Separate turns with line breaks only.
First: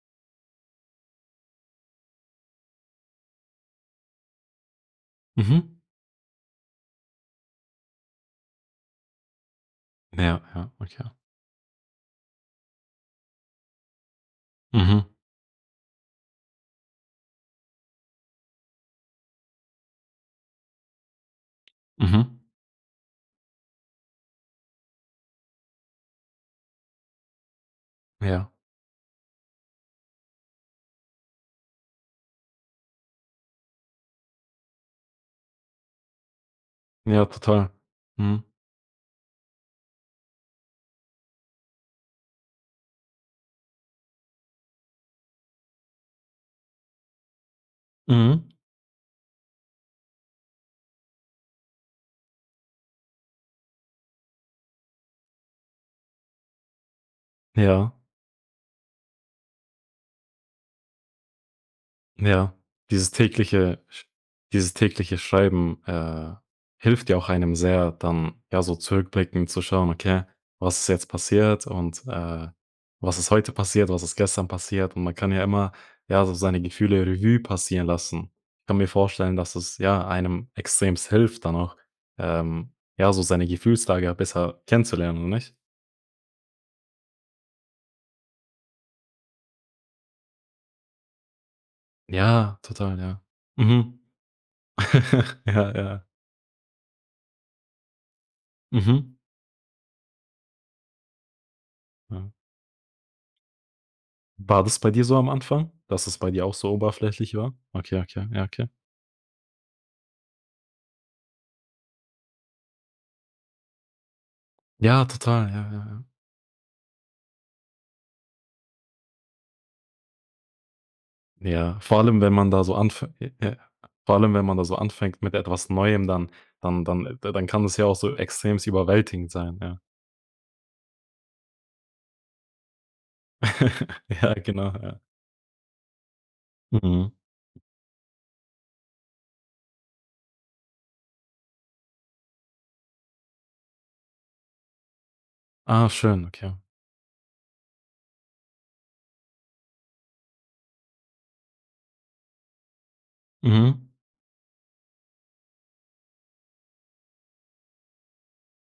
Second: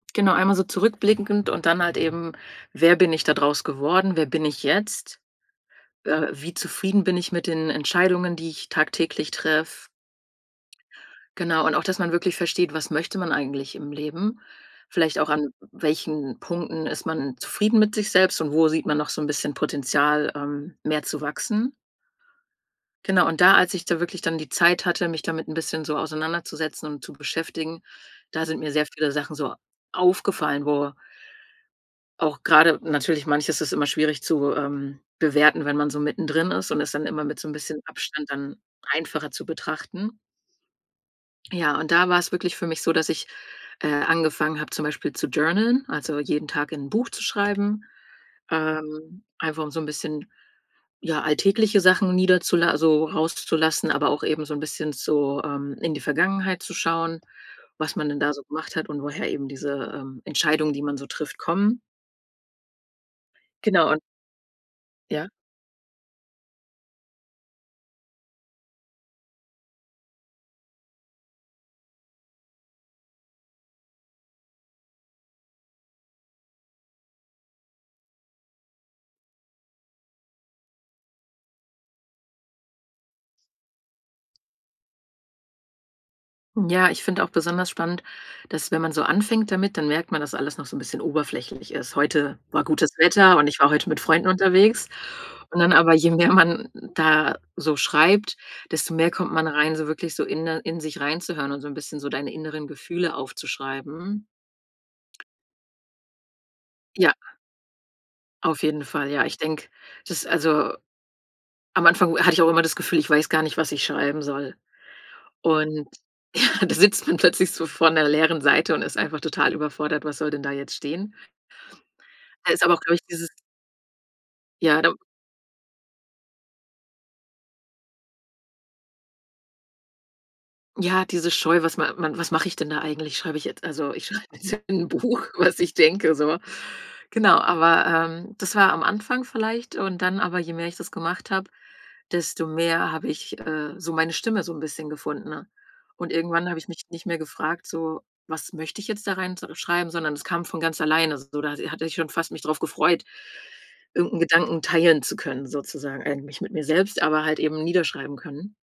Genau, einmal so zurückblickend und dann halt eben, wer bin ich da draus geworden? Wer bin ich jetzt?
Mhm.
Äh, wie zufrieden bin ich mit den Entscheidungen, die ich tagtäglich treffe?
Ja, ja, okay.
Genau, und auch, dass man wirklich versteht, was möchte man eigentlich im Leben,
Mhm.
vielleicht auch, an welchen Punkten ist man zufrieden mit sich selbst und wo sieht man noch so 'n bisschen Potenzial, ähm, mehr zu wachsen?
Mhm.
Genau, und da, als ich da wirklich dann die Zeit hatte, mich damit 'n bisschen so auseinanderzusetzen und zu beschäftigen, da
Ja.
sind mir sehr viele Sachen so aufgefallen, wo auch grade natürlich, manches ist immer schwierig zu, ähm, bewerten, wenn man so mittendrin ist, und es dann immer
Ja,
mit so 'n
total.
bisschen Abstand
Mhm.
dann einfacher zu betrachten. Ja, und da war es wirklich für mich so, dass ich, äh, angefangen habe, zum Beispiel zu journaln, also jeden Tag in 'n Buch zu schreiben,
Mhm.
ähm, einfach um so 'n bisschen, ja, alltägliche Sachen niederzula also rauszulassen, aber auch eben so 'n bisschen so, ähm, in die Vergangenheit zu schauen,
Ja.
was man denn da so gemacht hat und woher eben diese, ähm, Entscheidungen, die man so trifft, kommen.
Ja, dieses tägliche
Genau, und
Sch dieses tägliche
Ja?
Schreiben, äh, hilft ja auch einem sehr, dann, ja, so zurückblickend zu schauen: „Okay, was ist jetzt passiert und, äh, was ist heute passiert, was ist gestern passiert?”, und man kann ja immer, ja, so seine Gefühle Revue passieren lassen. Ich kann mir vorstellen, dass es, ja, einem extrem hilft dann auch, ähm, ja, so seine Gefühlslage besser kennenzulernen, oder nicht?
Ja, ich finde auch besonders spannend, dass, wenn man so anfängt damit, dann merkt man, dass alles noch so 'n bisschen oberflächlich ist: „Heute
Ja,
war gutes
total, ja.
Wetter und ich war heute
Mhm.
mit Freunden unterwegs” und dann
Ja,
aber,
ja.
je mehr man da so schreibt, desto mehr
Mhm.
kommt man rein, so wirklich so inne in sich reinzuhören und so 'n bisschen so
Aha.
deine inneren Gefühle aufzuschreiben.
War das bei dir so am Anfang, dass es bei dir auch so
Ja
oberflächlich war? Okay, okay, ja,
auf
okay.
jeden Fall. Ja, ich denke, das ist also am Anfang wo hatte ich auch immer das Gefühl, ich weiß gar nicht, was ich schreiben soll,
Ja, total, ja, ja,
und,
ja.
ja, da sitzt man plötzlich so vor 'ner leeren Seite und ist einfach total überfordert, was soll denn da jetzt stehen.
Ja, vor allem, wenn man
Da
da
ist aber
so
auch, glaube ich,
anf
dieses
äh, ja vor allem, wenn man da so
Ja, da
anfängt mit etwas Neuem, dann dann dann da dann kann es ja auch so extrem überwältigend sein, ja.
Ja, diese Scheu, was ma man was mache ich denn da eigentlich? Schreibe ich jetzt also ich schreibe
Ja,
jetzt
genau,
in 'n
ja.
Buch, was ich denke, so.
Mhm.
Genau, aber, ähm, das war am Anfang vielleicht und dann aber, je mehr ich das gemacht habe, desto mehr habe ich, äh, so meine Stimme so 'n bisschen gefunden, ne,
Ah
und
schön,
irgendwann
okay.
habe ich mich nicht mehr gefragt: „So, was möchte ich jetzt da rein so schreiben?“, sondern es kam von ganz alleine, so. Da, äh, hatte ich schon fast mich drauf gefreut,
Mhm.
irgend 'n Gedanken teilen zu können, sozusagen eigentlich mit mir selbst, aber halt eben niederschreiben können.